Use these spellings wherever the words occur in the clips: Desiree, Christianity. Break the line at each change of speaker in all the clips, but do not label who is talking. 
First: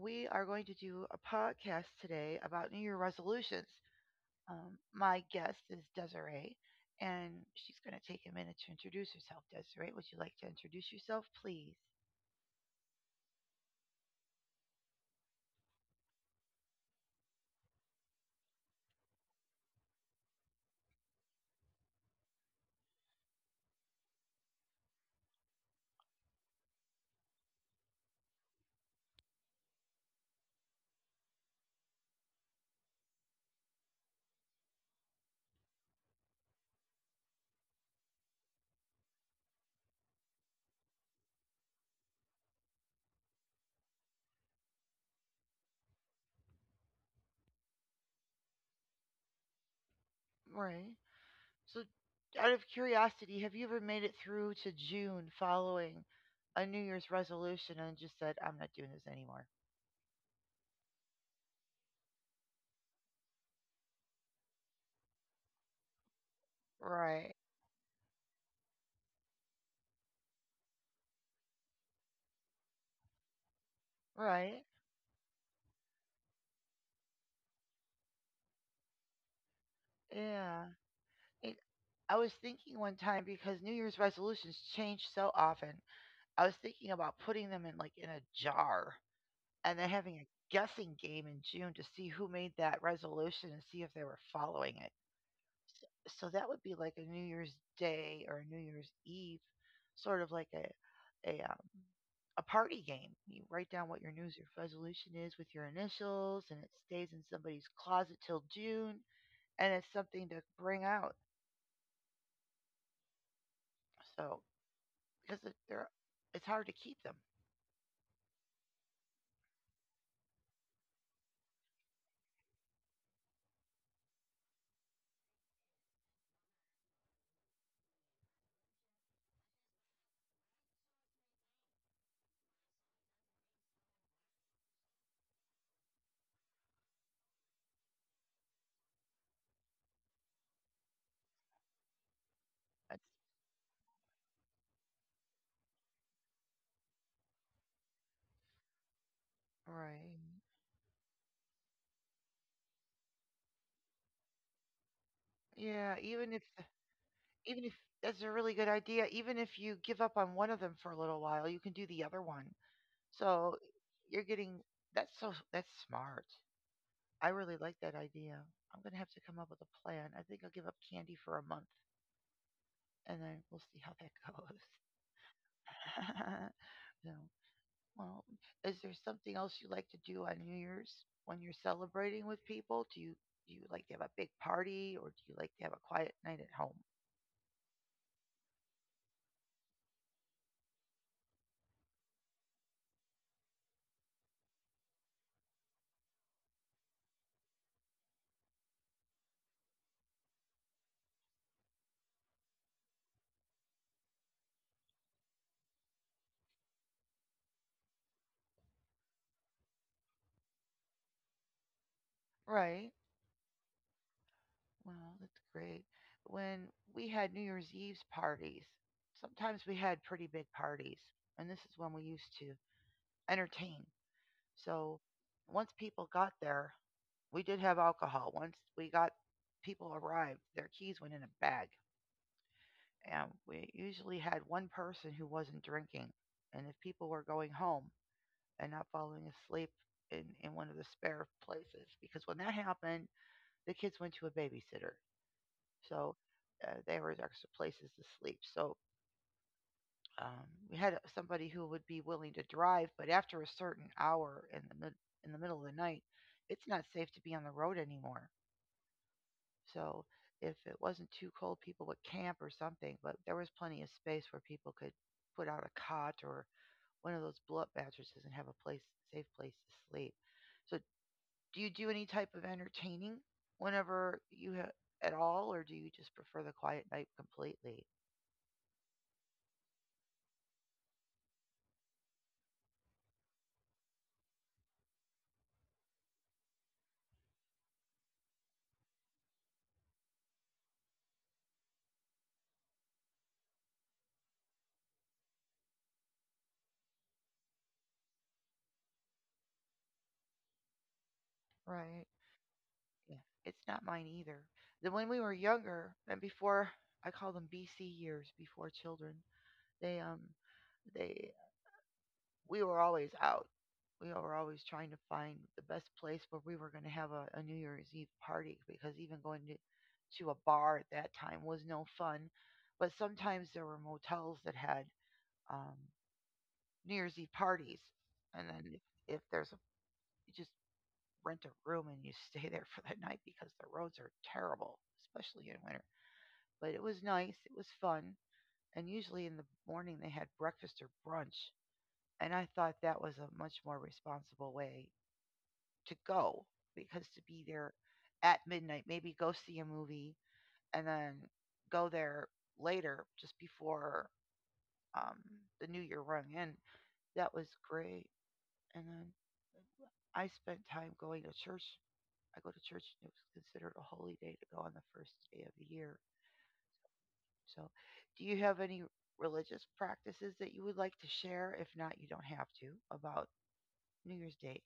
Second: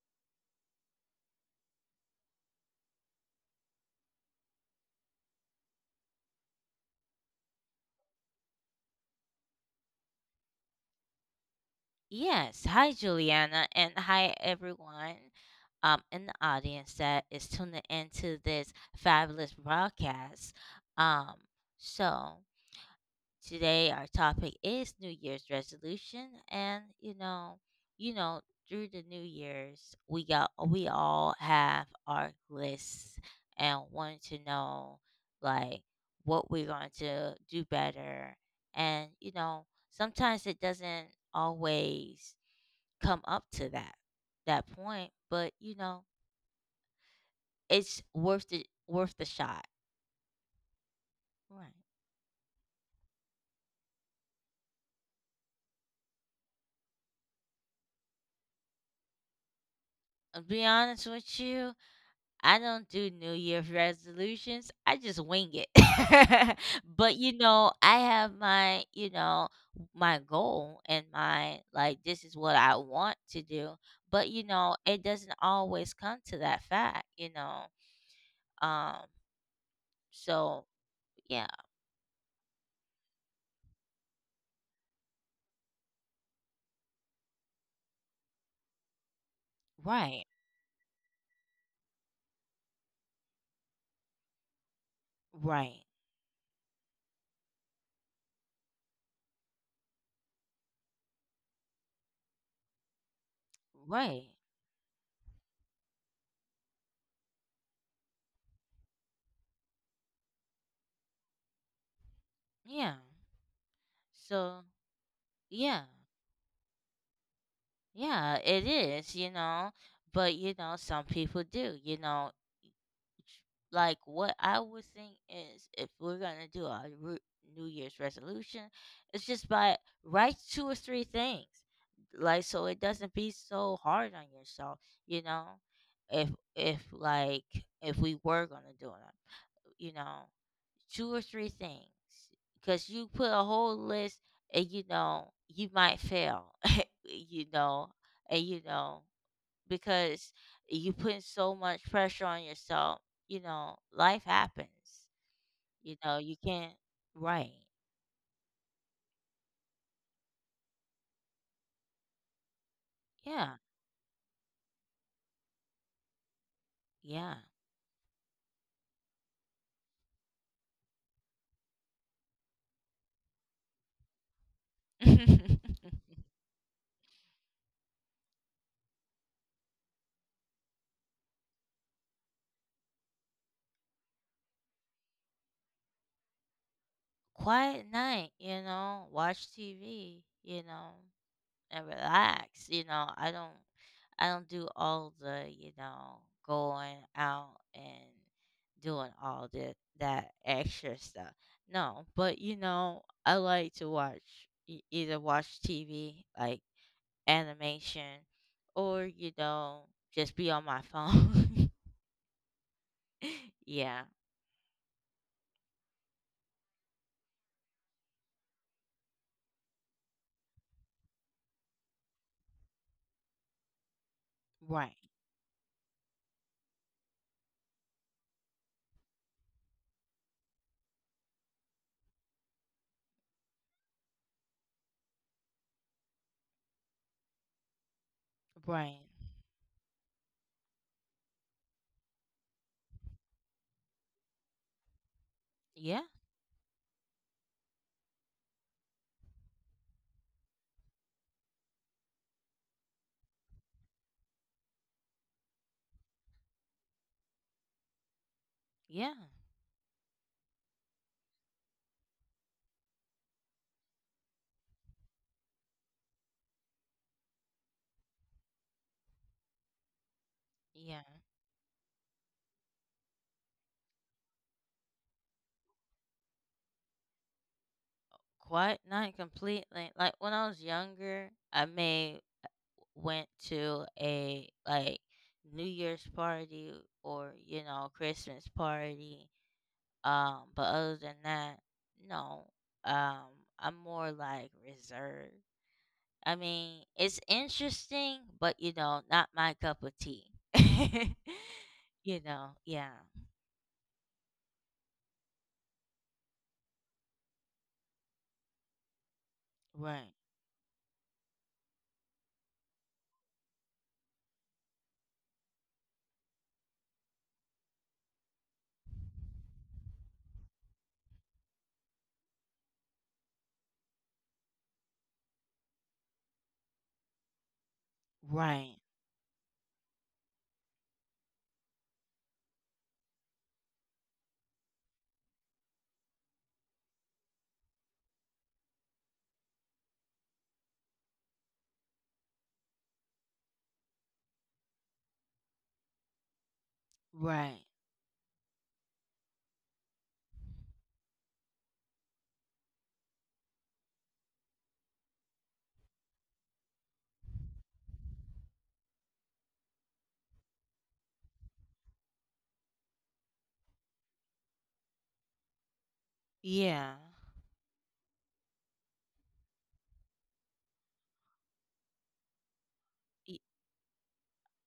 we are going to do a podcast today about New Year resolutions. My guest is Desiree, and she's going to take a minute to introduce herself. Desiree, would you like to introduce yourself, please?
Yes. Hi, Juliana, and hi, everyone, in the audience that is tuning into this fabulous broadcast. Um, so, today our topic is New Year's resolution, and you know, through the New Year's, we all have our lists and want to know like what we're going to do better, and sometimes it doesn't always come up to that point, but it's worth the shot.
Right.
Right.
So, out of curiosity, have you ever made it through to June following a New Year's resolution and just said, I'm not doing this anymore?
I'll be honest with you, I don't do New Year's resolutions. I just wing it. But
Right.
I have my, my goal and my, this is what I want to do. But
Right.
it doesn't always come to that fact. Um so
Yeah.
yeah,
It, I was thinking one time because New Year's resolutions change so often. I was thinking about putting them in like in a jar and then having
right,
a guessing game in June to see who made that resolution and see if they were following it.
right,
So that would be like a New Year's Day or a New Year's Eve, sort of like a party game. You write down what your New
right.
Year's resolution is with your initials, and it stays in somebody's closet till June, and it's something to bring out.
Yeah.
So
So
because it, they're,
yeah,
it's hard to keep them.
yeah, it is, but some people do, like what I would think is, if we're gonna do New Year's resolution, it's just by write two or three things, like so it doesn't be so hard on yourself, you know. If if like if we were gonna do it, you know, two or three things, because
That's
you put a whole list, and you might fail. you know and
right.
because you put so much pressure on yourself, life happens. You
Yeah,
know
even
you
if
can't. Right.
even if that's a really good idea, even if you give up on one of them for a little while, you can do the other one.
Yeah,
So you're getting that's so that's smart. I
yeah.
really like that idea. I'm gonna have to come up with a plan. I think I'll give up candy for a month, and then we'll see how that goes. So, well, is there something else you like to do on New Year's when you're celebrating with people? Do you like to have a big party, or do you like to have a quiet night at home?
Quiet night, watch TV, and relax. You know, I don't do all the, going out and doing all the that extra stuff. No, but I like to either watch TV, like animation, or just be on my phone.
Right.
Yeah,
Well, that's great. When we had New Year's Eve's parties, sometimes we had pretty big parties, and this is when we used to entertain.
right.
So once people got there, we did have alcohol. Once we got people arrived, their keys went in a bag, and we usually had one person who wasn't drinking. And if people were going home and not
Right.
falling asleep in one of the spare places, because when that happened, the kids went to a babysitter.
Yeah.
So there was extra places to sleep. So we had somebody who would be willing to drive, but after a certain hour in the in the middle of the night, it's not safe to be on the road anymore.
Yeah.
So if it wasn't too cold, people would camp or something. But there was plenty of space where people could put out a cot or one of those blow-up mattresses and have a place safe place to sleep. So
Yeah.
do you do any type of entertaining whenever you ha- at all, or do you just prefer the quiet night completely?
Quite not completely. Like when I was younger, I made went to a, New Year's party or Christmas party. But other than that, no. Um, I'm more like reserved. I mean, it's interesting, but not my cup of tea.
Right.
Yeah,
Yeah. It's not mine either. Then when we were younger and before I call them BC years before children, they
right,
um they we were always out. We were always trying to find the best place where we were going to have a New Year's Eve party because even going to a bar at that time was no fun. But sometimes there were motels that had um, New Year's Eve parties, and then
right,
if there's a you just rent a room and you stay there for that night because the roads are terrible, especially in winter. But it was nice, it was fun, and usually in the morning they had breakfast or brunch. And I thought that was a much more responsible way to go because to be
right,
there at midnight, maybe go see a movie and then go there later just before um, the new year rung in, that was great. And then I spent time going to church. I go to church, and it was considered a holy day to go on the first day of the year.
yeah.
So, do you have any religious practices that you would like to share? If not, you don't have to about
Y-
New Year's Day.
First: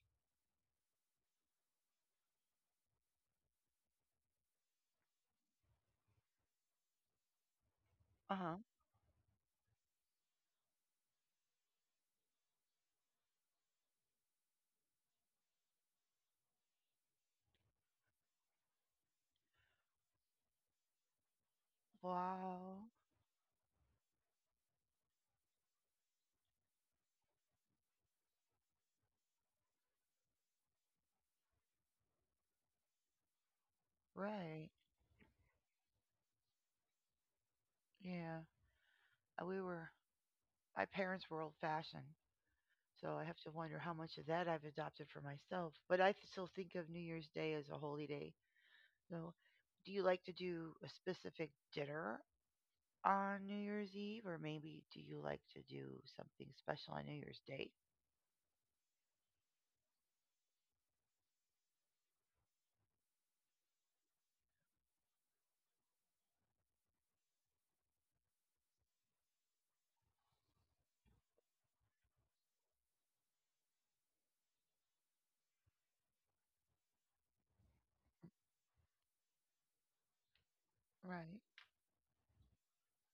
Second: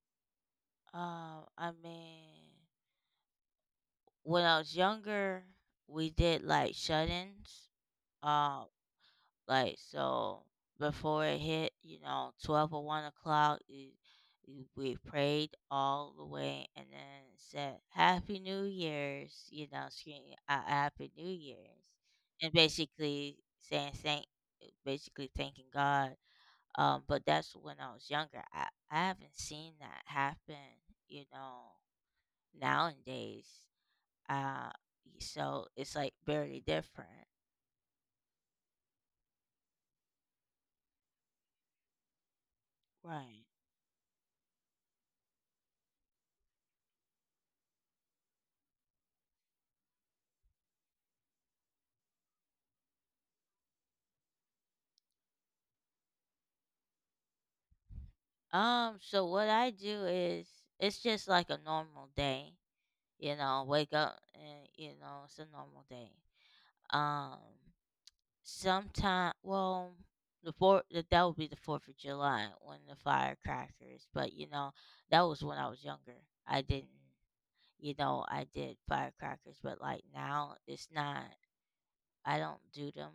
I mean, when I was younger, we did like shut-ins.
Uh huh.
um. Like so, before it hit, 12 or 1 o'clock, we prayed all the way, and then said, "Happy New Year's." You know, screaming out, "Happy New Year's," and
Wow.
basically basically thanking God. But that's when I was younger. I haven't seen that happen. You know, nowadays. Uh,
Right.
so it's like barely different,
Yeah. We were, my parents were old fashioned. So I have
right?
to wonder how much of that I've adopted for myself. But I still think of New Year's Day as a holy day. So, do you like to do a specific dinner on New Year's Eve? Or maybe do you like to do something special on New Year's Day?
So what I do is, it's just like a normal day, wake up, and it's a normal day. Um Sometime, well, the fourth, that would be the fourth of July, when the firecrackers, but that was when I was younger. I didn't, I did firecrackers, but like now it's not,
Right.
I don't do them,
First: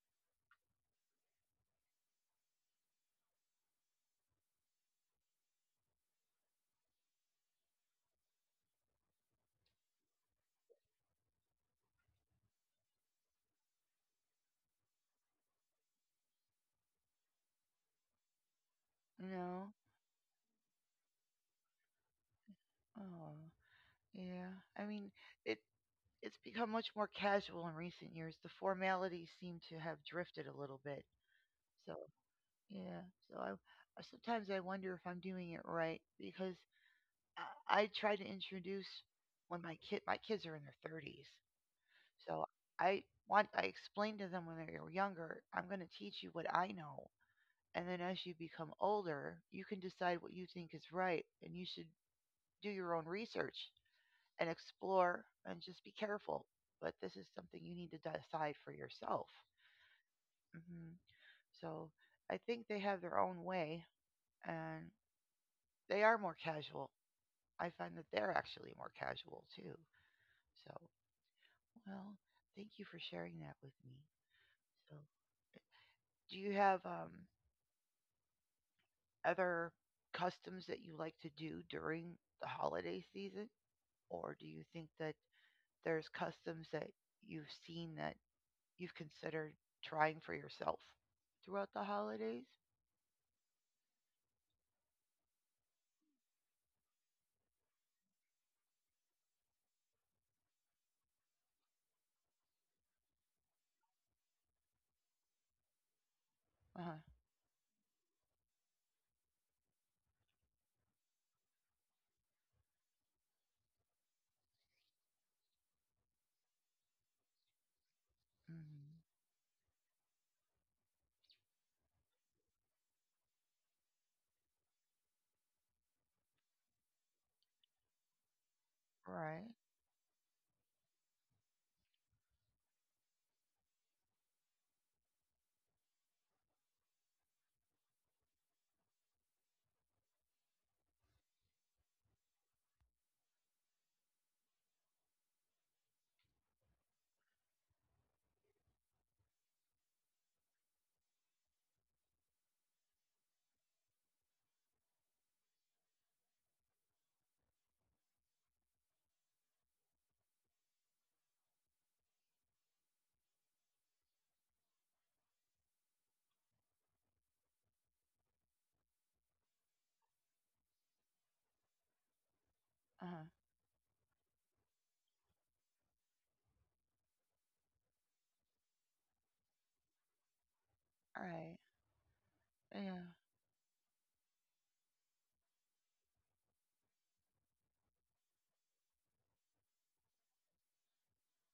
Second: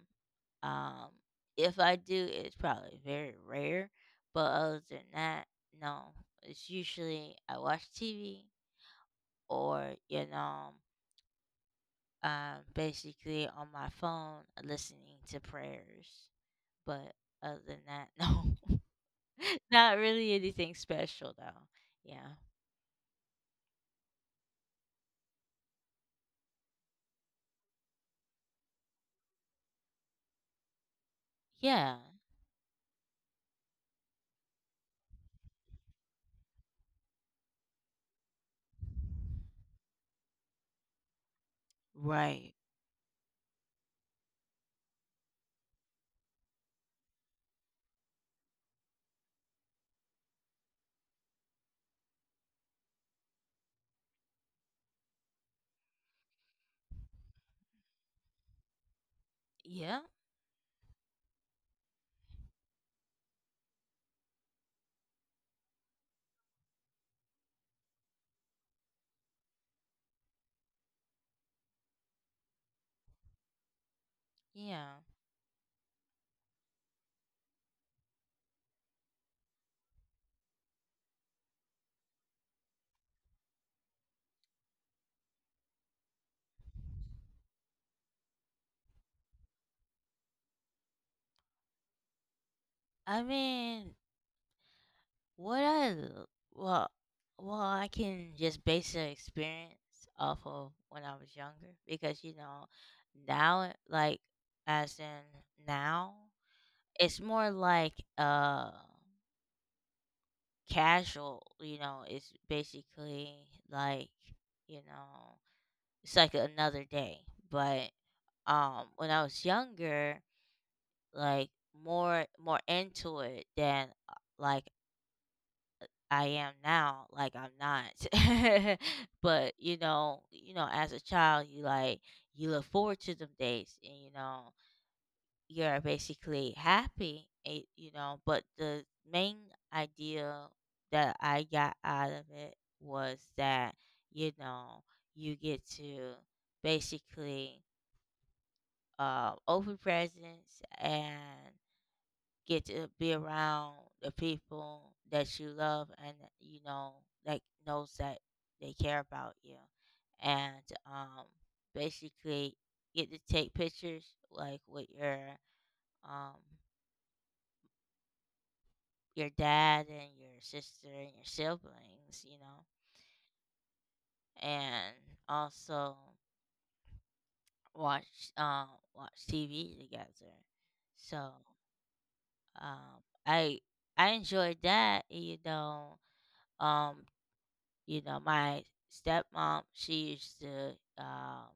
um, if I do, it's probably very rare. But other than that, no. It's usually I watch TV, or basically on my phone listening to prayers. But other than that, no,
No.
not really anything special though. Yeah,
Oh. Yeah, I mean, it it's become much more casual in recent years. The formalities seem to have drifted a little bit. So,
yeah,
yeah. So sometimes I wonder if I'm doing it right because I try to introduce when my kid my kids are in their 30s. So
right,
I I explain to them when they were younger, I'm going to teach you what I know. And then as you become older, you can decide what you think is right and you should do your own research and explore and just be careful. But this is something you need to decide for yourself.
yeah,
Hmm. So I think they have their own way and they are more casual. I find that they're actually more casual too. So, well, thank you for sharing that with me. So,
yeah.
do you have other customs that you like to do during the holiday season? Or do you think that there's customs that you've seen that you've considered trying for yourself throughout the holidays?
I mean, What I l- well well I can just base the experience off of when I was younger, because now like, as in, now
Uh huh.
it's more like casual, it's basically, like you know, it's like another day. But
Mm-hmm.
when I was younger, like more into it than, like I am now, like I'm not.
Right.
But as a child, you look forward to them days, and you're basically happy. But the main idea that I got out of it was that, you know you get to basically, open presents and get to be around the people that you love, and that, you know, like, knows that they care about you, and um basically get to take pictures like with your, um your dad and your sister and your siblings, you know.
Uh huh.
And also watch um watch TV together. So,
Right.
um
Yeah.
i I enjoyed that, you know. um You know, my stepmom, she used to, um,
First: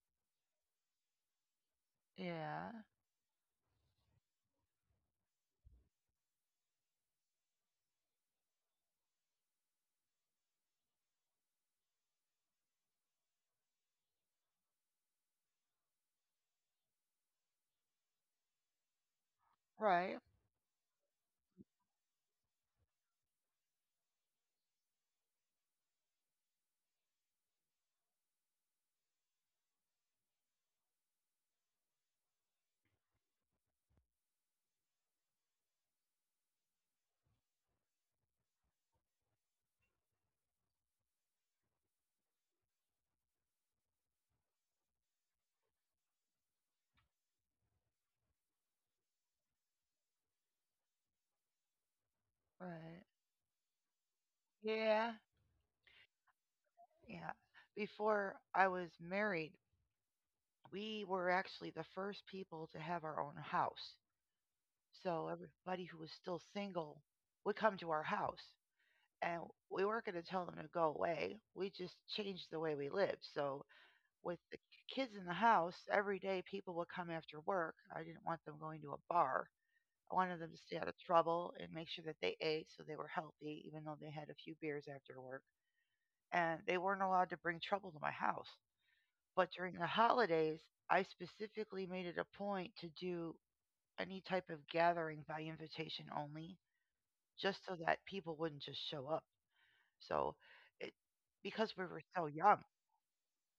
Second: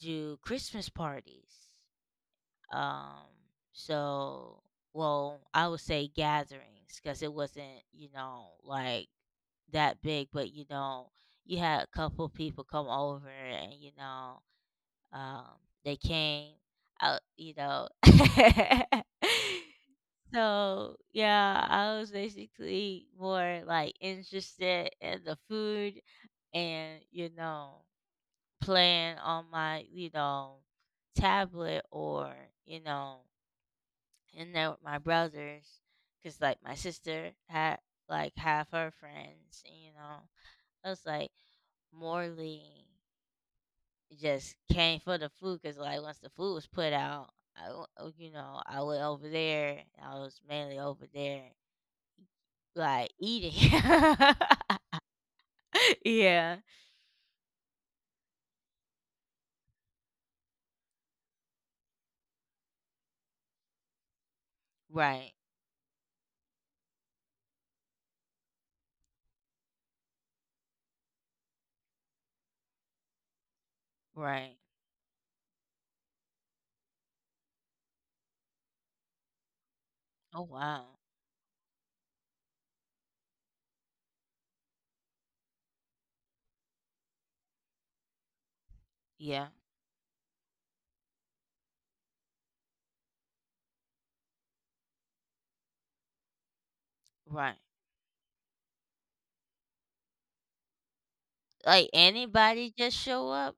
do Christmas parties.
Yeah.
Um, so, well, I would say gatherings, because it wasn't, like that big, but you had a couple people come over, and, um, they came out.
Right.
So yeah, I was basically more like interested in the food and playing on my, tablet, or you know in there with my brothers, because like my sister had like half her friends, and, I was like morley just came for the food, because like once the food was put out, I, w- you know I went over there, I was mainly over there
Right.
like eating.
Yeah.
Yeah,
Yeah. Before I was married, we were actually the first people to have our own house. So
right,
everybody who was still single would come to our house. And we weren't going to tell them to go away. We just changed the way we lived. So with
right,
the kids in the house, every day people would come after work. I didn't want them going to a bar. I wanted
oh
them to stay out of
wow,
trouble and make sure that they ate so they were healthy, even though they had a few beers after work. And they weren't allowed to bring trouble to my house.
yeah,
But during the holidays, I specifically made it a point to do any type of gathering by invitation only,
right.
just so that people wouldn't just show up. So it because we
Like
were so young.
anybody just show up?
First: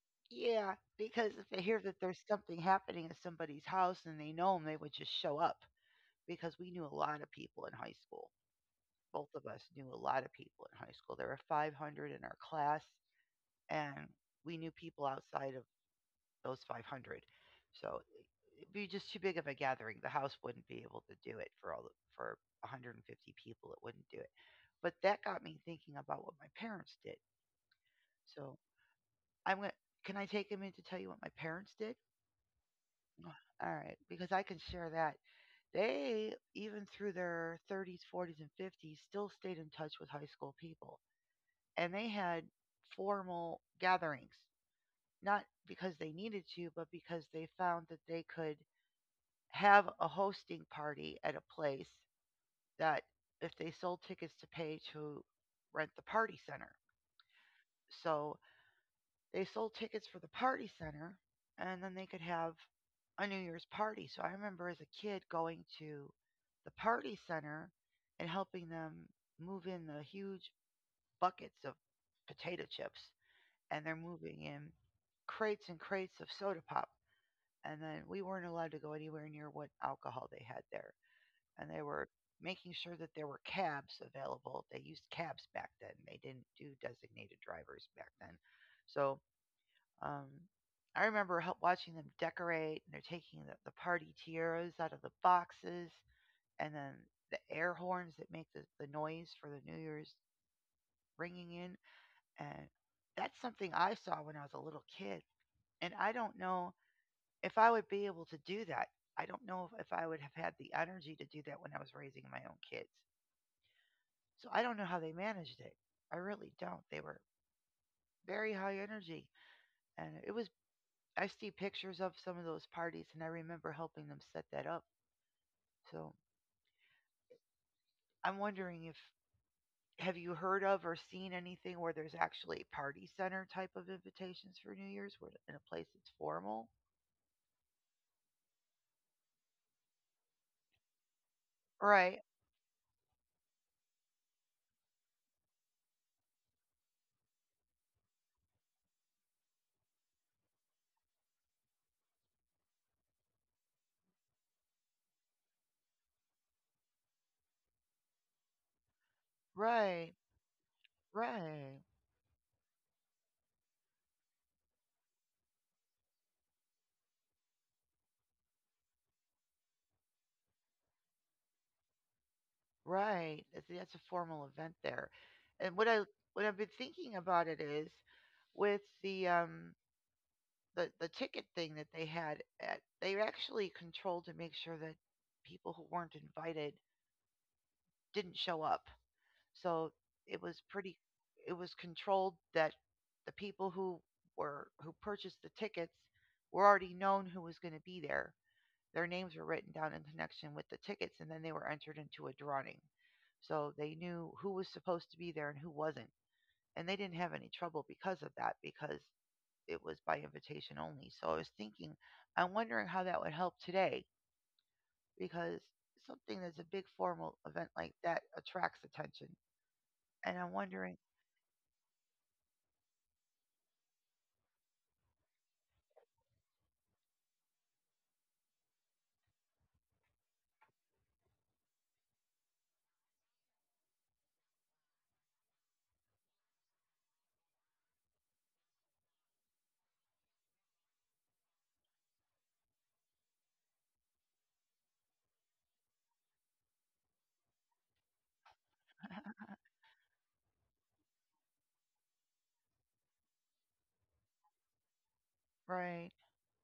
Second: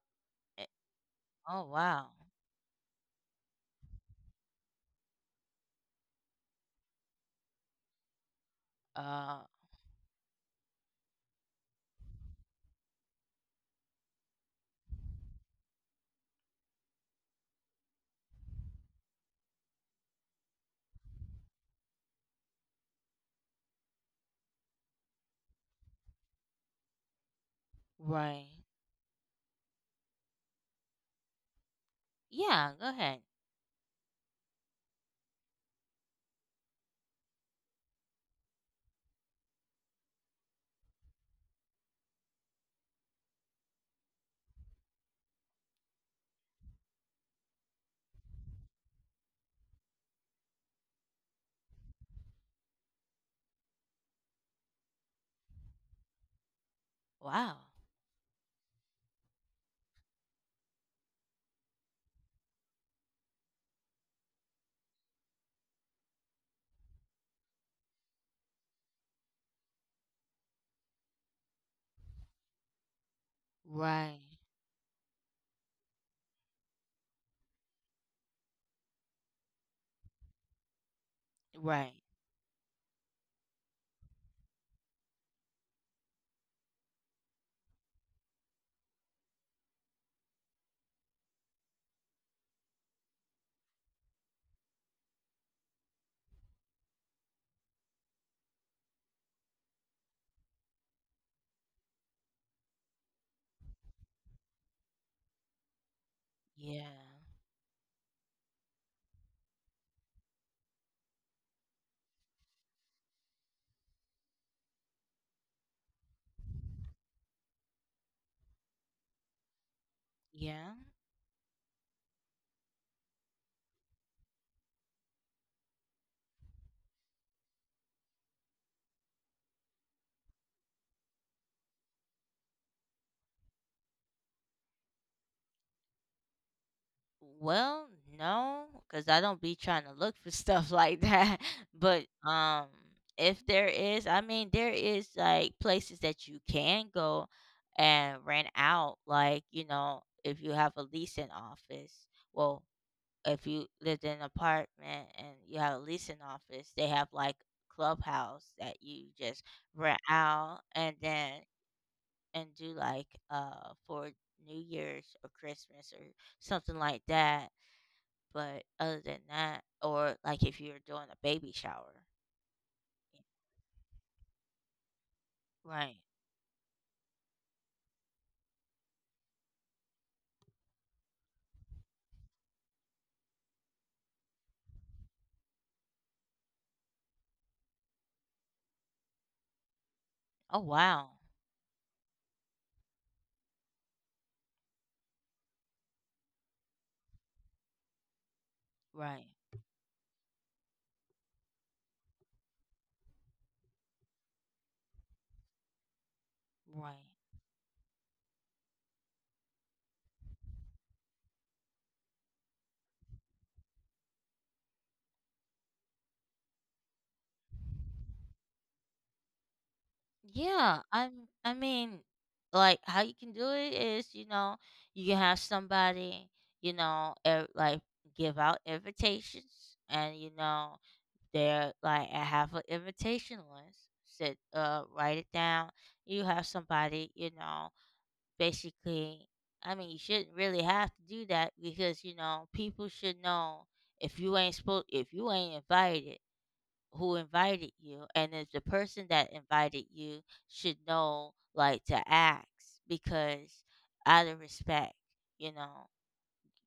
Eh,
Yeah, because if they
oh
hear that
wow.
there's something happening at somebody's house and they know them, they would just show up because we knew a lot of people in high school. Both
Uh,
of us knew a lot of people in high school. There were 500 in our class, and we knew people outside of those 500. So it'd be just too big of a gathering. The house wouldn't be able to do it for for 150 people. It wouldn't do it. But that got me thinking about what my parents did.
right.
So I'm gonna. Can I take a minute to tell you what my parents did?
Yeah, go ahead.
All right, because I can share that. They, even through their 30s, 40s, and 50s, still stayed in touch with high school people. And they had formal gatherings, not because they needed to, but because they found that they could have a hosting party at a place that if they sold tickets to pay to rent the party center.
Wow.
So they sold tickets for the party center, and then they could have a New Year's party. So I remember as a kid going to the party center and helping them move in the huge buckets of potato chips, and they're
Right.
moving in crates and crates of soda pop. And then we weren't allowed to go anywhere near what alcohol they had there. And they
Right.
were making sure that there were cabs available. They used cabs back then, they didn't do designated drivers back then. So um, I remember help watching them decorate, and they're taking the party tiaras out of the boxes, and then the air horns that make the noise for the New Year's ringing in. And that's something I saw when I was a little kid. And I don't know
Yeah.
if I would be able to do that. I don't know if I would have had the energy to do that when I was raising my own kids. So I don't know how they managed it. I really don't. They were very high energy, and it was
Yeah.
I see pictures of some of those parties, and I remember helping them set that up. So I'm wondering if have you heard of or seen anything where there's actually party center type of invitations for New Year's, where in a place that's formal?
Well, no, cuz I don't be trying to look for stuff like that. But
Right,
if there is, I mean, there is like places that you can go and rent out, like, if you have a leasing office. Well, if you lived in an apartment and you had a leasing office, they have like clubhouse that you just rent
right,
out, and then
right,
and do, like, for New Year's or Christmas or something like that. But other than that, or like if you're doing a baby shower.
right. That's a formal event there. And what
Right.
I What I've been thinking about it is with the ticket thing that they had at they actually controlled to make sure that people who weren't invited didn't show up. So it
Oh
was pretty,
wow.
it was controlled that the people who were who purchased the tickets were already known who was going to be there. Their
Right.
names were written down in connection with the tickets and then they were entered into a drawing. So they knew who was supposed to be there and who wasn't. And
Right.
they didn't have any trouble because of that because it was by invitation only. So I was thinking, I'm wondering how that would help today because something that's a big formal event like that attracts attention. And I'm
Yeah,
wondering,
I mean, like how you can do it is, you can have somebody, like give out invitations, and they're like, I have an invitation list. Sit write it down. You have somebody, basically, I mean, you shouldn't really have to do that, because, people should know, if you ain't invited, who invited you, and if the person that invited you should know, like, to ask, because, out of respect, you know
right?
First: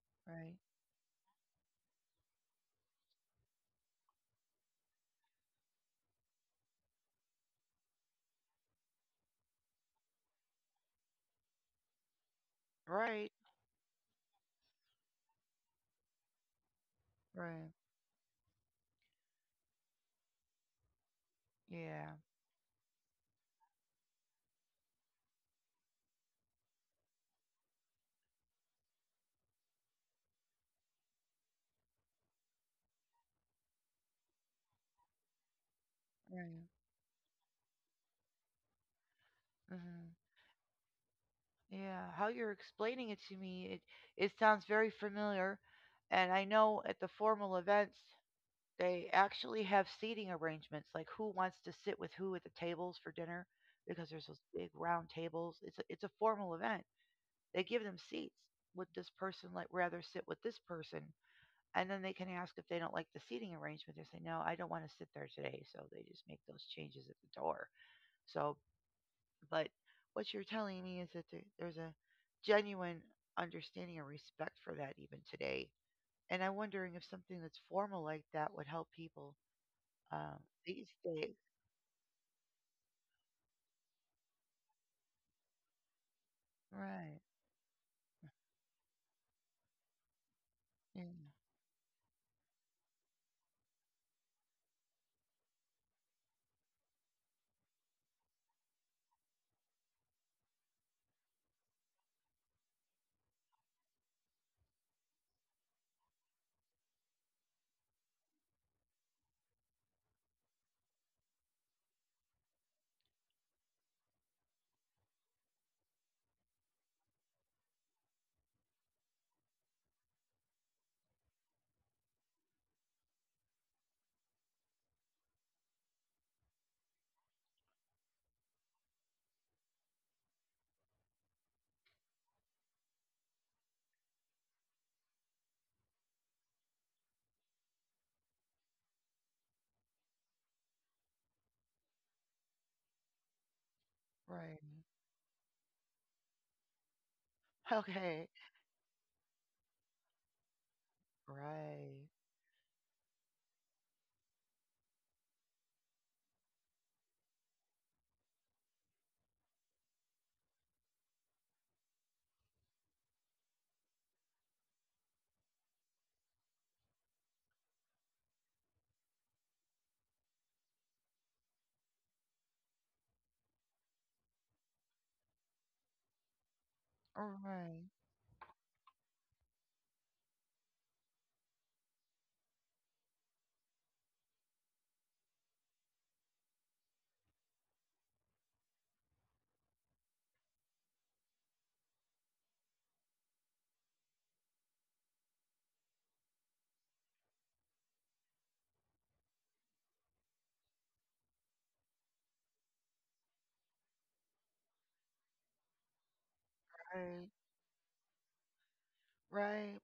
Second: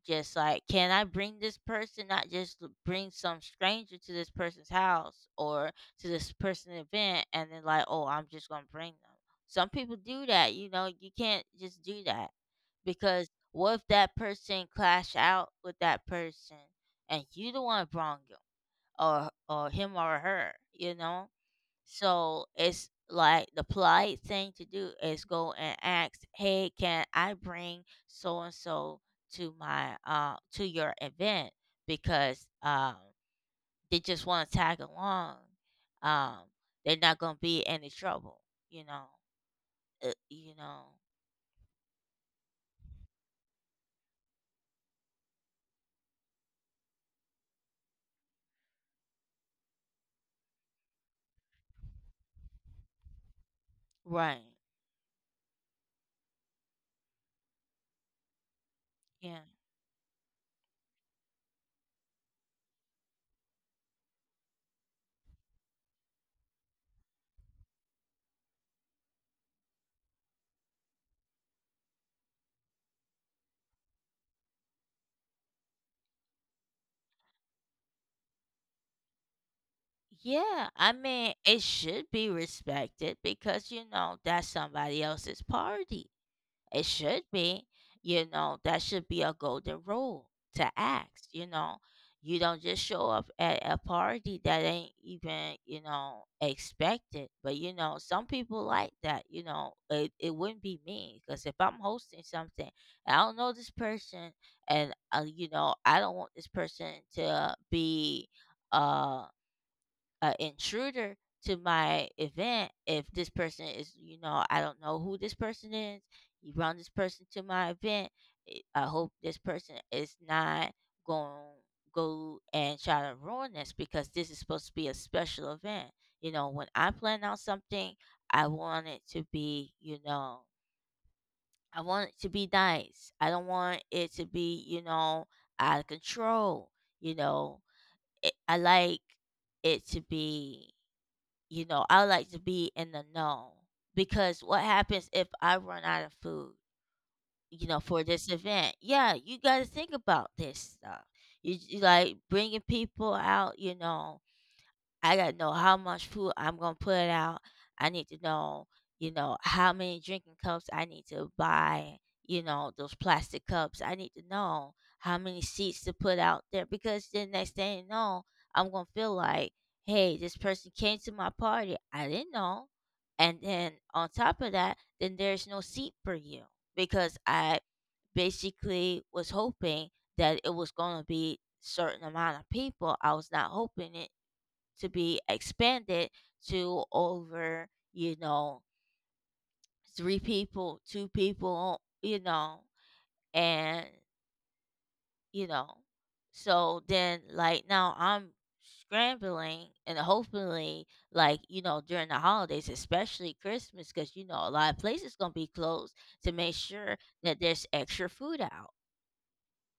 just
Right.
like, can I bring this person, not just bring some stranger to this person's house or to this person's event, and then like, oh, I'm just gonna bring them. Some people do that, you can't just do that, because
Right.
what if that person clash out with that person, and you the
Right.
one wrong, or him or her, you know.
Yeah.
So it's like the polite thing to do is go and ask, "Hey, can I bring so and so to your event?" Because they just want to tag along. Um,
Right.
they're not gonna be any trouble, you know. Uh,
hmm
you know,
Yeah. How you're explaining it to me, it sounds very familiar, and I know at the formal events they actually have seating arrangements, like who wants to sit with who at the tables for dinner, because there's those
right?
big round tables. It's a formal event. They give them seats. Would this
Yeah.
person like rather sit with this person? And then they can ask if they don't like the seating arrangement. They say, "No, I don't want to sit there today," so they just make those changes at the door. So But what you're telling me is that there's a genuine understanding and respect for that even today. And I'm wondering if something that's formal like that would help people
Yeah,
these
I mean,
days.
it should be respected, because that's somebody else's party. It
Right.
should be, you know, that should be a golden rule to
Yeah.
ask, you know. You don't just show up at a party that ain't even, expected. But, some people like that, it wouldn't be me, because if I'm hosting something, I don't know this person, and, I don't want this person to be, uh, a intruder to my event. If this person is, I don't know who this person is, you brought this person to my event. I hope this person is not going to go and try to ruin this, because this is supposed to be a special event. You know, when I plan out something, I want it to be you know I want it to be nice. I don't want it to be, out of control, you know it, i like it to be I like to be in the know, because
Right.
what happens if I run out of food, for
Okay.
this event? Yeah, you got to think about this stuff. You
Right.
like bringing people out, I gotta know how much food I'm gonna put out. I need to know, how many drinking cups I need to buy, those plastic cups. I need to know how many seats to put out there, because the next thing you know, I'm gonna feel like, hey, this person came to my party, I didn't know. And then on top of that, then there's no seat for you, because I
Right.
basically was hoping that it was going to be certain amount of people. I was not hoping it to be expanded to over, three people, two people, and, you know, so then like now I'm scrambling, and hopefully, during the holidays, especially Christmas, because a lot of places gonna be closed, to make sure
Right.
that there's extra food out.
Right.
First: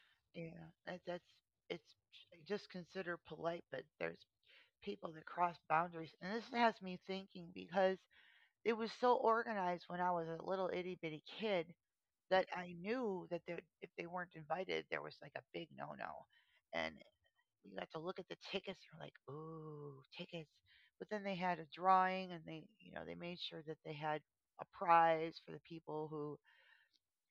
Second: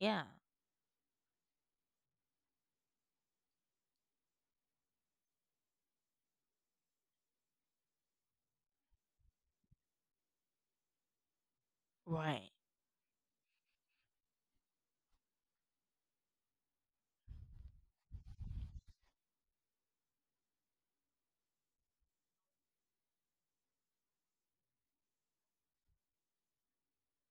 Yeah,
Yeah. That, that's it's just considered polite, but there's people that cross boundaries, and this has me thinking because it was so organized when I was a little itty bitty kid that
right,
I knew that there, if they weren't invited, there was like a big no-no. And you got to look at the tickets. You're like, ooh, tickets. But then they had a drawing, and they, you know, they made sure that they had a prize for the people who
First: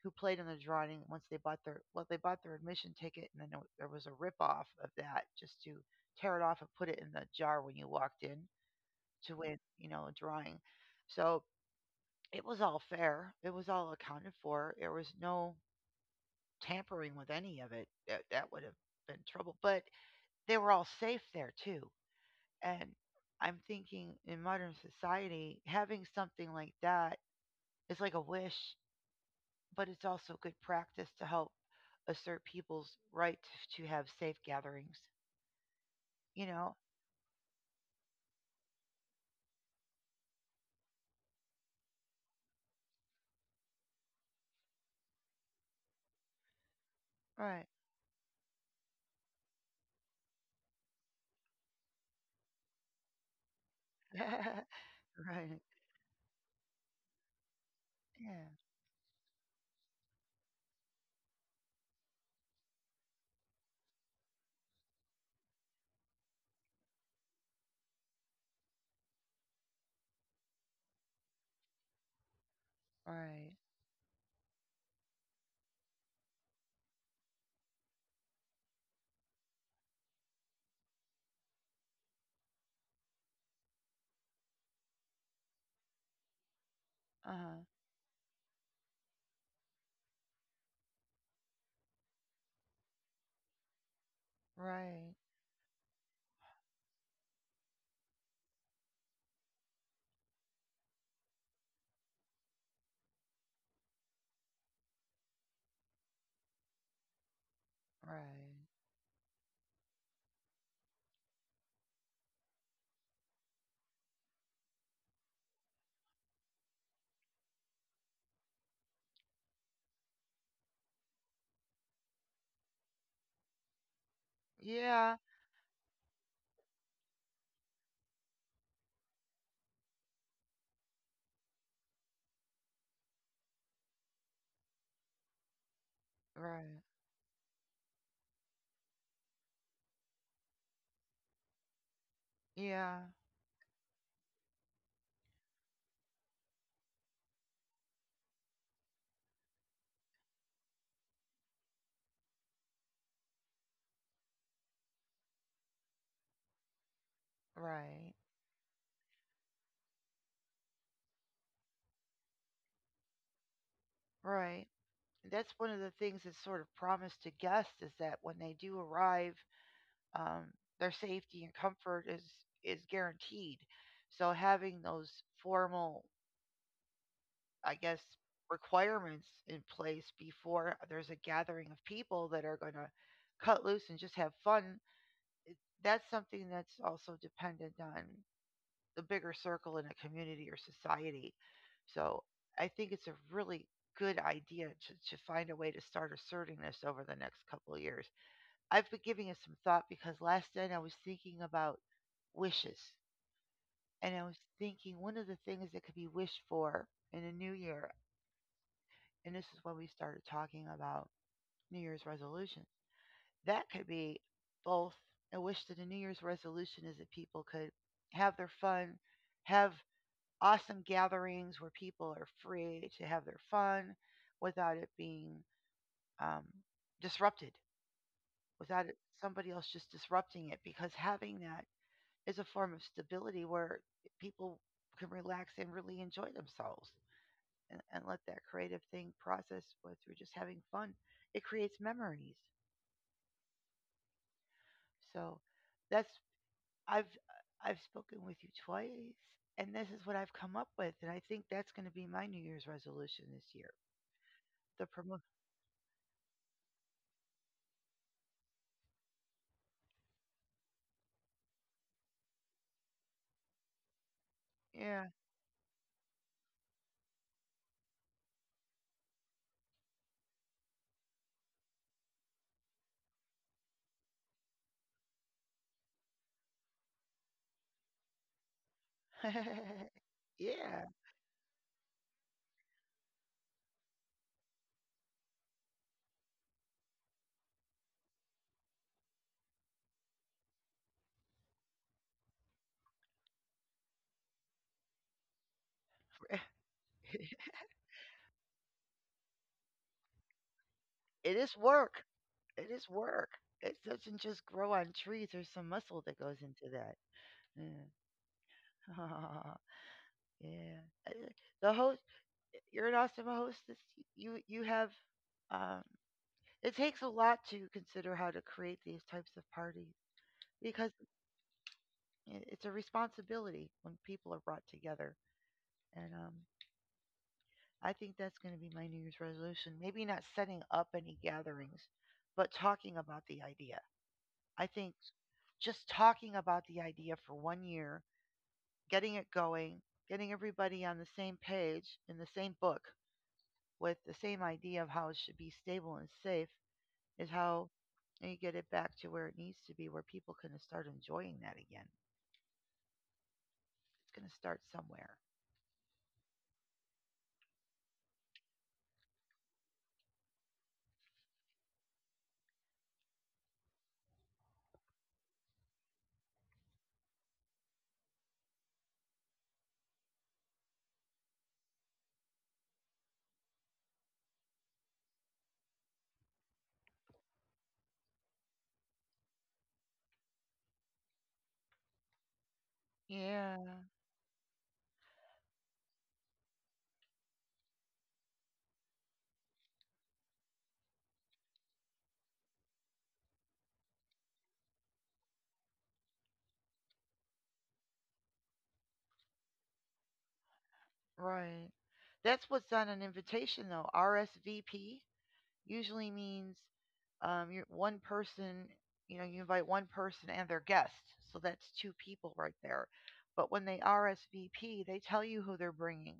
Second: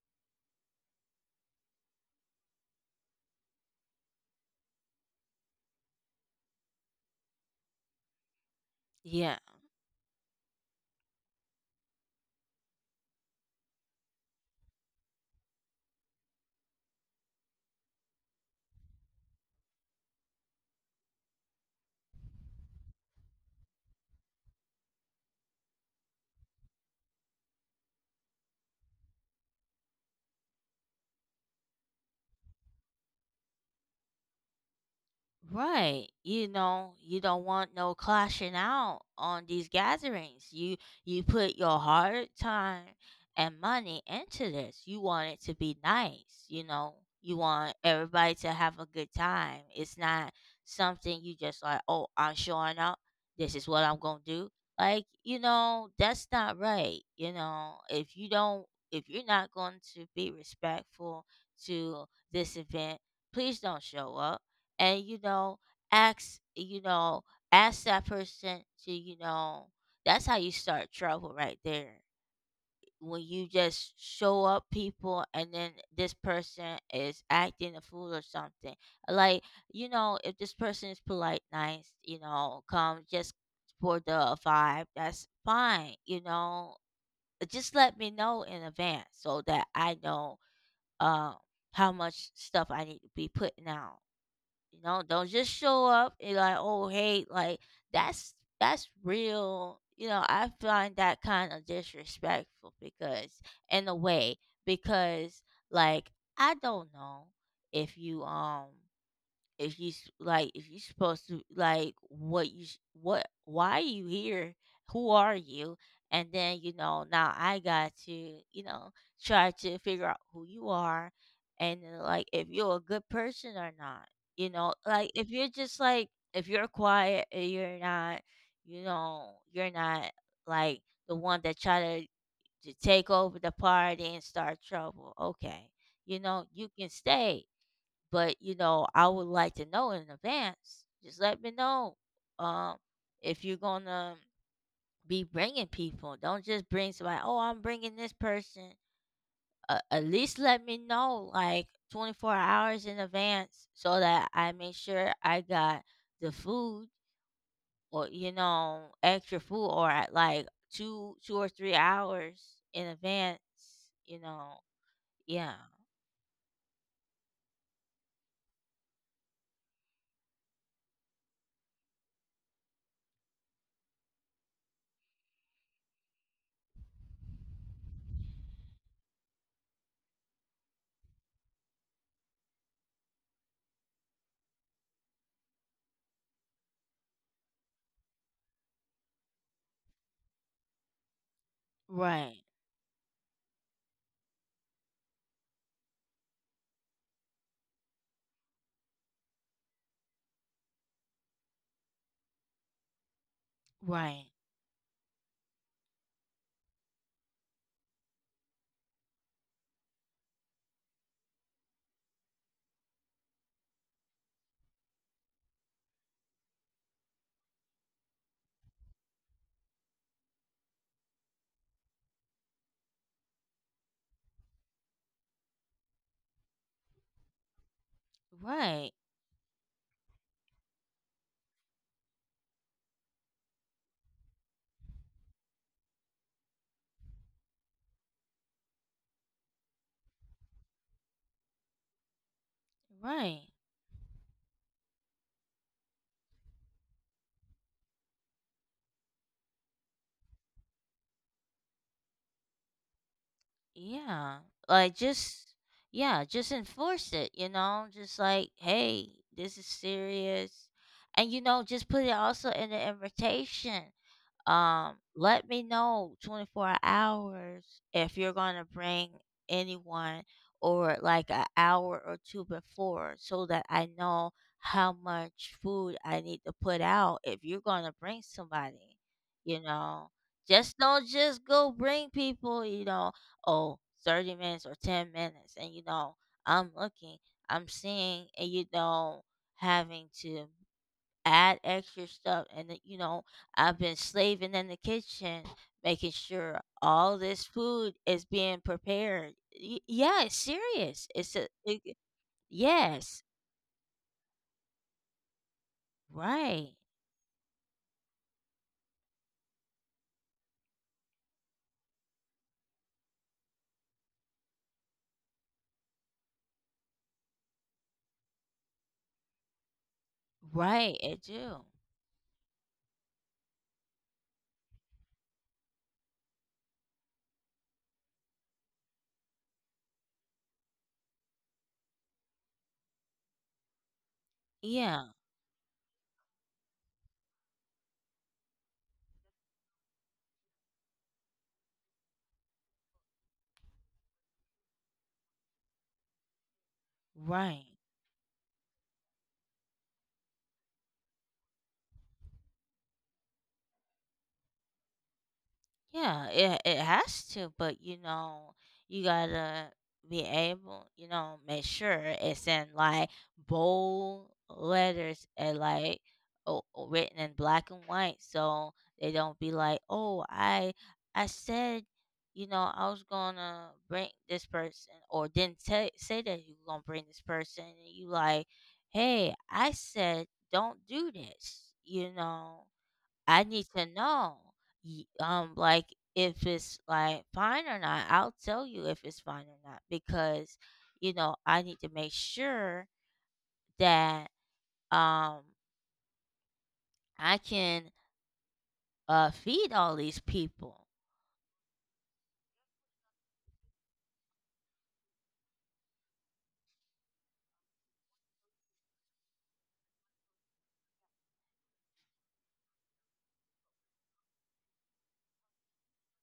played in the drawing once they bought their they bought their admission ticket and then there was a rip off of that just to tear it off and put it in the jar when you walked in to
yeah.
win, you know, a drawing. So it was all fair, it was all accounted for, there was no tampering with any of it, that would have been trouble. But they were all safe there too. And I'm thinking in modern society, having something like that is like a wish, but it's also good practice to help assert people's right to have safe gatherings,
Right. You
you know?
know, you don't want no clashing out on these gatherings. You put your hard time and money into this. You want it to be nice, you know. You
Right.
want everybody to have a good time. It's not something you just like, "Oh, I'm showing up. This is what I'm going to do."
Right.
Like, you know, that's not right. You know,
Yeah.
if you're not going to be respectful to this event, please don't show up and ask you know ask that person to, you know, that's how you start trouble right there, when you
Right.
just show up people and then this person is acting a fool or something. Like, you know, if this person is polite, nice, you know, come just for the vibe, that's fine, you know.
Uh huh.
Just let me know in advance so that I know um how much stuff I need to be putting out, you know.
Right.
Don't just show up and like, "Oh, hey," like that's that's real. You know, I find that kind of disrespectful because, in a way, because like I don't know if you
Right.
like if you are supposed to like what, why are you here, who are you? And then, you know, now I got to, you know, try to figure out who you are and like if you're a good person or not. You know, like
Yeah.
if you're just like, if you're quiet and you're not, you know, you're not like the one that to take over the party and start trouble, okay, you know, you
Right.
can stay. But, you know, I would like to know in advance. Just let me know, um,
Yeah.
if you're gonna be bringing people. Don't just bring somebody, "Oh, I'm bringing this person." At least let me know, like, 24 hours in advance so that I make sure I got the food, or,
Right.
you know, extra food, or at, like, 2 or 3 hours in advance, you know.
Right.
Yeah.
That's one of the things that's sort of promised to guests is that when they do arrive, um, their safety and comfort is guaranteed. So having those formal, I guess, requirements in place before there's a gathering of people that are going to cut loose and just have fun, that's something that's also dependent on the bigger circle in a community or society. So
Right.
I think it's a really good idea to find a way to start asserting this over the next couple of years. I've been giving it some thought because last night I was thinking about wishes. And I
Right.
was thinking one of the things that could be wished for in a new year, and this is when we started talking about New Year's resolutions, that could be both a wish that a New Year's resolution is that people could have their fun, have awesome gatherings where people are free to have their fun without it being um, disrupted, without
Right.
it, somebody else just disrupting it. Because having that is a form of stability where people can relax and really enjoy themselves and let that creative thing process what through just having fun. It creates memories.
Right.
So that's I've I've spoken with you twice and this is what I've come up with and I think that's going to be my new year's resolution this year.
Yeah.
The
Like
promotion.
just Yeah, just enforce it, you know? Just like, hey, this is serious. And you know, just put it also in the invitation.
Yeah.
Let me know 24 hours if you're going to bring anyone, or like an hour or two before, so that I know how much food I need to put out if you're going to bring somebody. You know, just
Yeah.
don't just go bring people, you know. Oh, 30 minutes or 10 minutes, and you know, i'm looking I'm seeing, and you know, having to add extra stuff, and that, you know, I've been slaving in the kitchen making
br-
sure all this food is being prepared. Yeah, it's serious.
It is work. It is
Yes.
work. It doesn't just grow on trees. There's some muscle that goes into
Right.
that. Yeah. Yeah. Uh, uh, The host, you're an awesome hostess. You have. Um, it takes a lot to consider how to create these types of parties because
Right, it do.
it's a responsibility when people are brought together. And I think that's going to be my New Year's resolution. Maybe not setting up any gatherings, but talking about the idea. I think
Yeah.
just talking about the idea for one year, getting it going, getting everybody on the same page in the same book with the same idea of how it should be stable and safe is
Right.
how you get it back to where it needs to be, where people can start enjoying that again. It's going to start somewhere.
Yeah, it has to, but you know, you gotta be able, you know, make sure it's in like bold letters, and like written in black and white, so they don't be like, "Oh, I said, you know, I was gonna bring this person," or didn't say that you were gonna bring this person, and you like, "Hey, I said don't do this," you know. I
Yeah,
need to know, like if it's like fine or not. I'll tell you if it's fine or not, because, you know, I need to make sure that um I can feed all these people.
right. That's what's on an invitation, though. RSVP usually means you're one person, you know, you invite one person and their guest. So that's two people right there. But when they RSVP, they tell you who they're bringing,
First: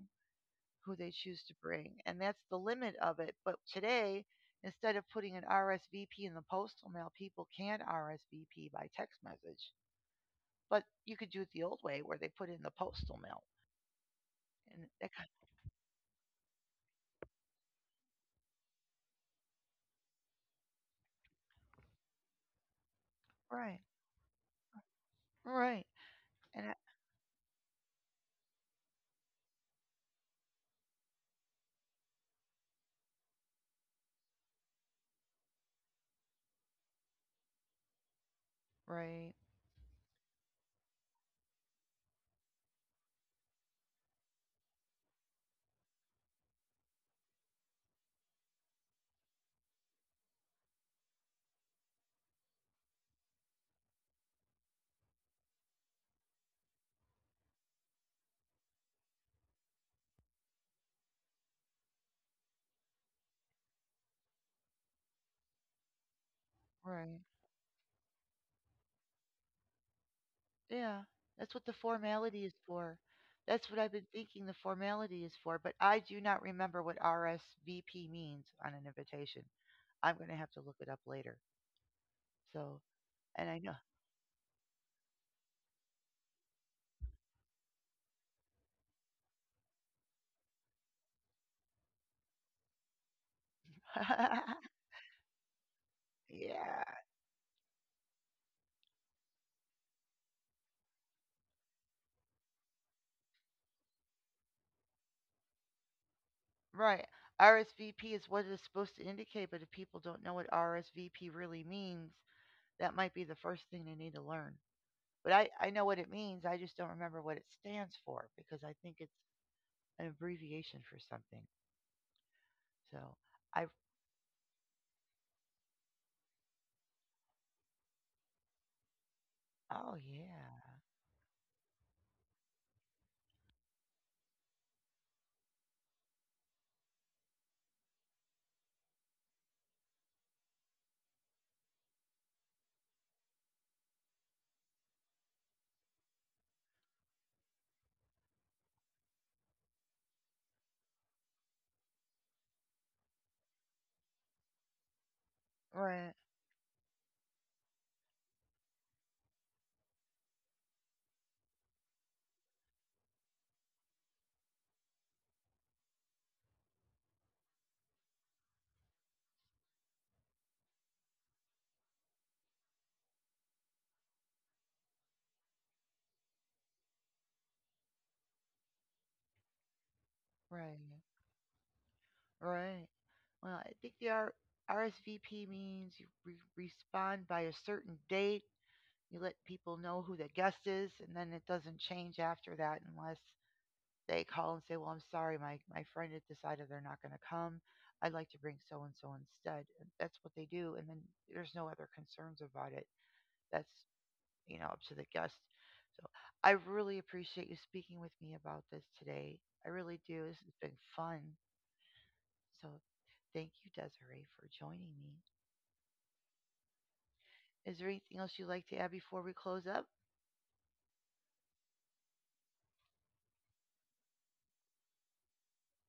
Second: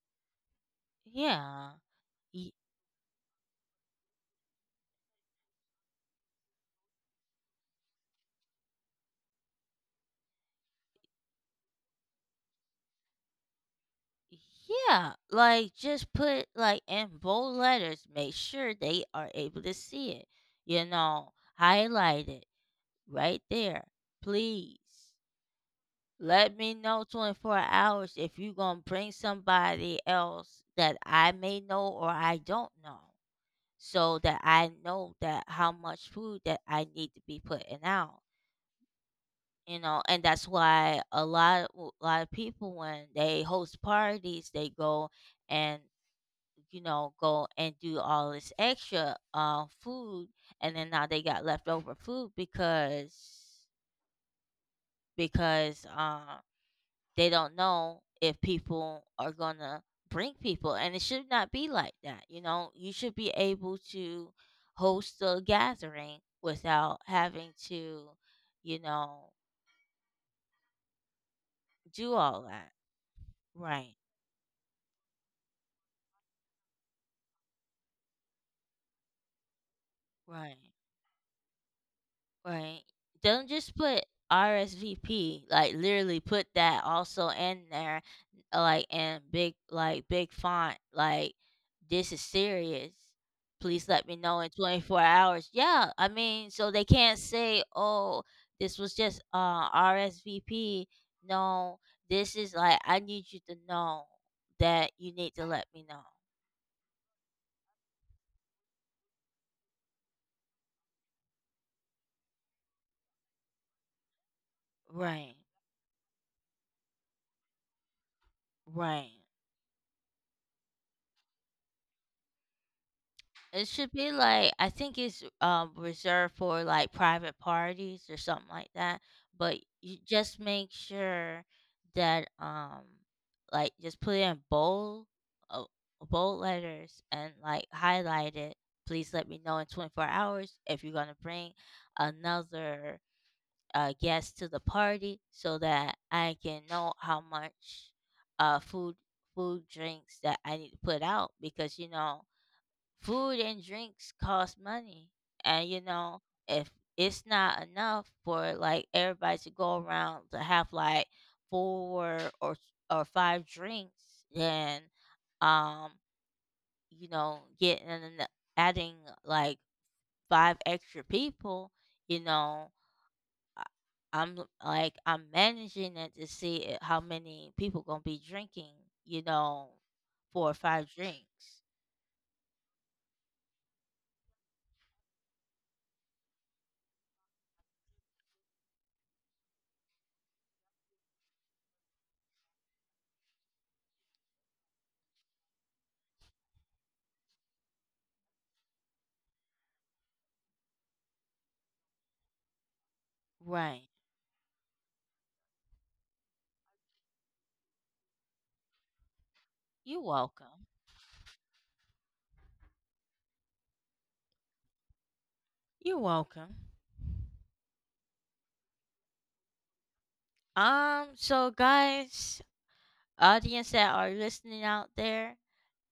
who they choose to
Yeah.
bring. And that's
y-
the limit of it. But today, instead of putting an RSVP in the postal mail, people can RSVP by text message. But you could do it the old way where they put it in the postal mail. And that
yeah.
kind
Like just put like in bold letters. Make sure they are able to see it. You know, highlight it right
of, right,
there, please.
right.
Let
And I,
me know 24 hours if you gonna bring somebody else that I may know or I don't know, so that I know that how much food that I need to be putting out,
right,
you know? And that's why a lot of people, when they host parties, they go and, you know, go and do all this extra, food, and then now they got leftover food because because, uh they don't know if people are gonna bring people. And it should not be like that, you know. You should be able to host a gathering without
right.
having to, you know,
Yeah, that's what the
do all
formality is
that.
for. That's what I've
Right.
been thinking the formality is for, but I do not remember what RSVP means on an invitation. I'm going to have
Right.
to look it up later. So,
Right. Don't
and I know.
just put RSVP. Like literally put that also in there, like in big, like big font. Like this is serious. Please let me know in 24 hours. Yeah, I mean, so
Yeah,
they can't say, "Oh, this was just RSVP." No, this is like I need you to know that you need to let me know.
right. RSVP is what it's supposed to indicate, but if people don't know what RSVP really means, that might be the first thing they need to learn. But
Right.
I know what it means. I just don't remember what it stands for because I think
Right.
it's an abbreviation for something. So I,
It should be like, I think it's reserved for like private parties or something like that. But
oh
you just
yeah.
make sure that like just put it in bold, uh, bold letters, and like highlight it. Please let me know in 24 hours if you're gonna bring another guest to the party, so that I can know how much uh food food, drinks that I need to put out, because you know, food and drinks cost money. And you
Right.
know, if it's not enough for like everybody to go around to have like four or five drinks, then um, you know, adding like five extra people, you know, I- like I'm managing it to see how many people gonna be drinking, you know, four or
Right.
five drinks.
Right. Well, I think the RSVP means you respond by a certain date. You let people know who the guest is, and then it doesn't change after that unless they call and say, "Well, I'm sorry, my friend has decided they're not going to come. I'd like to bring so and so instead." And that's what they do, and then there's no other concerns about it. That's,
Right.
you know, up to the guest. So I really appreciate you speaking with me about this today. I
You're
really do. This has
welcome.
been fun. So thank you, Desiree, for joining me.
You're welcome.
Is there anything else you'd like to add before we close up?
So guys, audience that are listening out there,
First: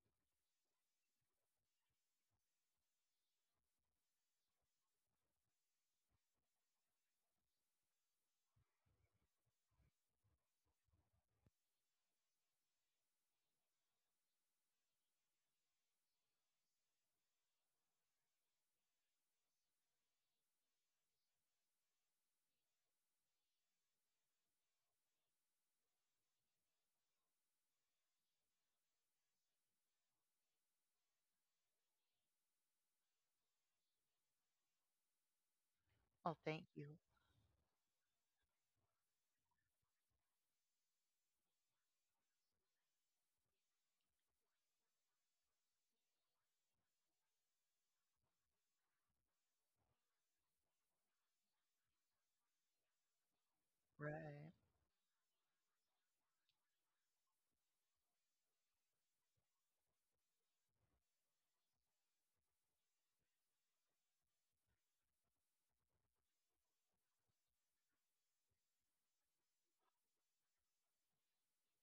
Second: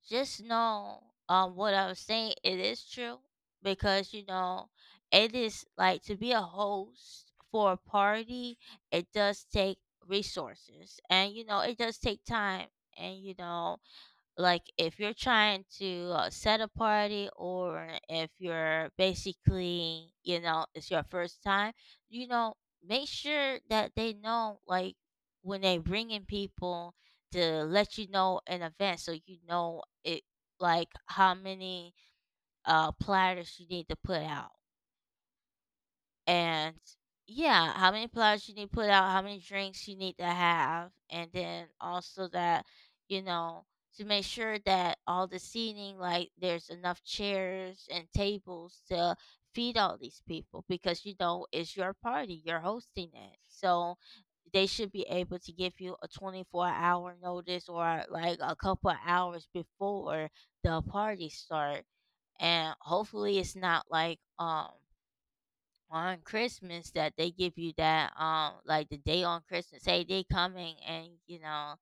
just know what I was saying, it is true. Because you know, it is like to be a host for a party, it does take resources, and you know, it does take time. And you know, like if you're trying to set a party, or if you're basically, you know, it's your first time, you know, make sure that they know, like when they bring in people, to let you know in advance, so you know it, like how many platters you need to put out,
Oh, thank
and
you.
yeah, how many plugs you need to put out, how many drinks you need to have, and then also that, you know, to make sure that all the seating, like there's enough chairs and tables to feed all these people, because you know it's your party, you're hosting it, so
Right.
they should be able to give you a 24-hour notice, or like a couple of hours before the party start. And hopefully it's not like on Christmas that they give you that like the day on Christmas. Hey, they coming, and you know,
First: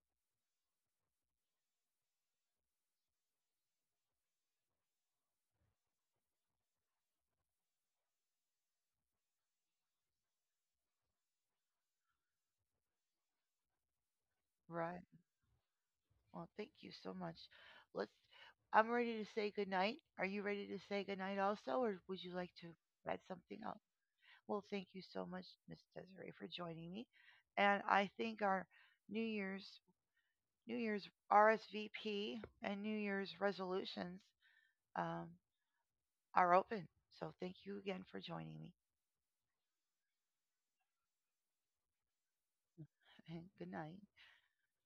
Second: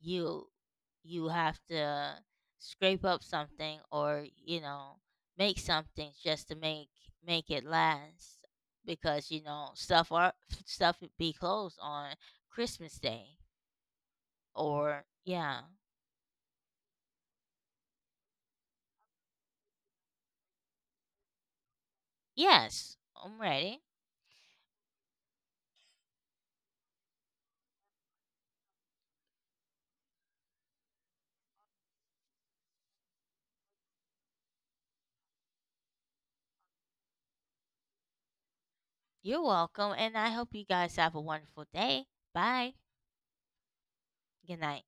you you have to scrape up something, or, you know, make something just to make it last, because you know stuff are stuff would be closed on Christmas Day,
Right.
or yeah.
Well, thank you so much. Let's, I'm ready to say goodnight. Are you ready to say goodnight also, or would you like to
Yes,
add
I'm
something else?
ready.
Well, thank you so much, Miss Desiree, for joining me. And I think our New Year's New Year's RSVP and New Year's resolutions um, are open. So thank you again for joining me
You're welcome, and I hope you guys have a wonderful day. Bye.
and good night.
Good night.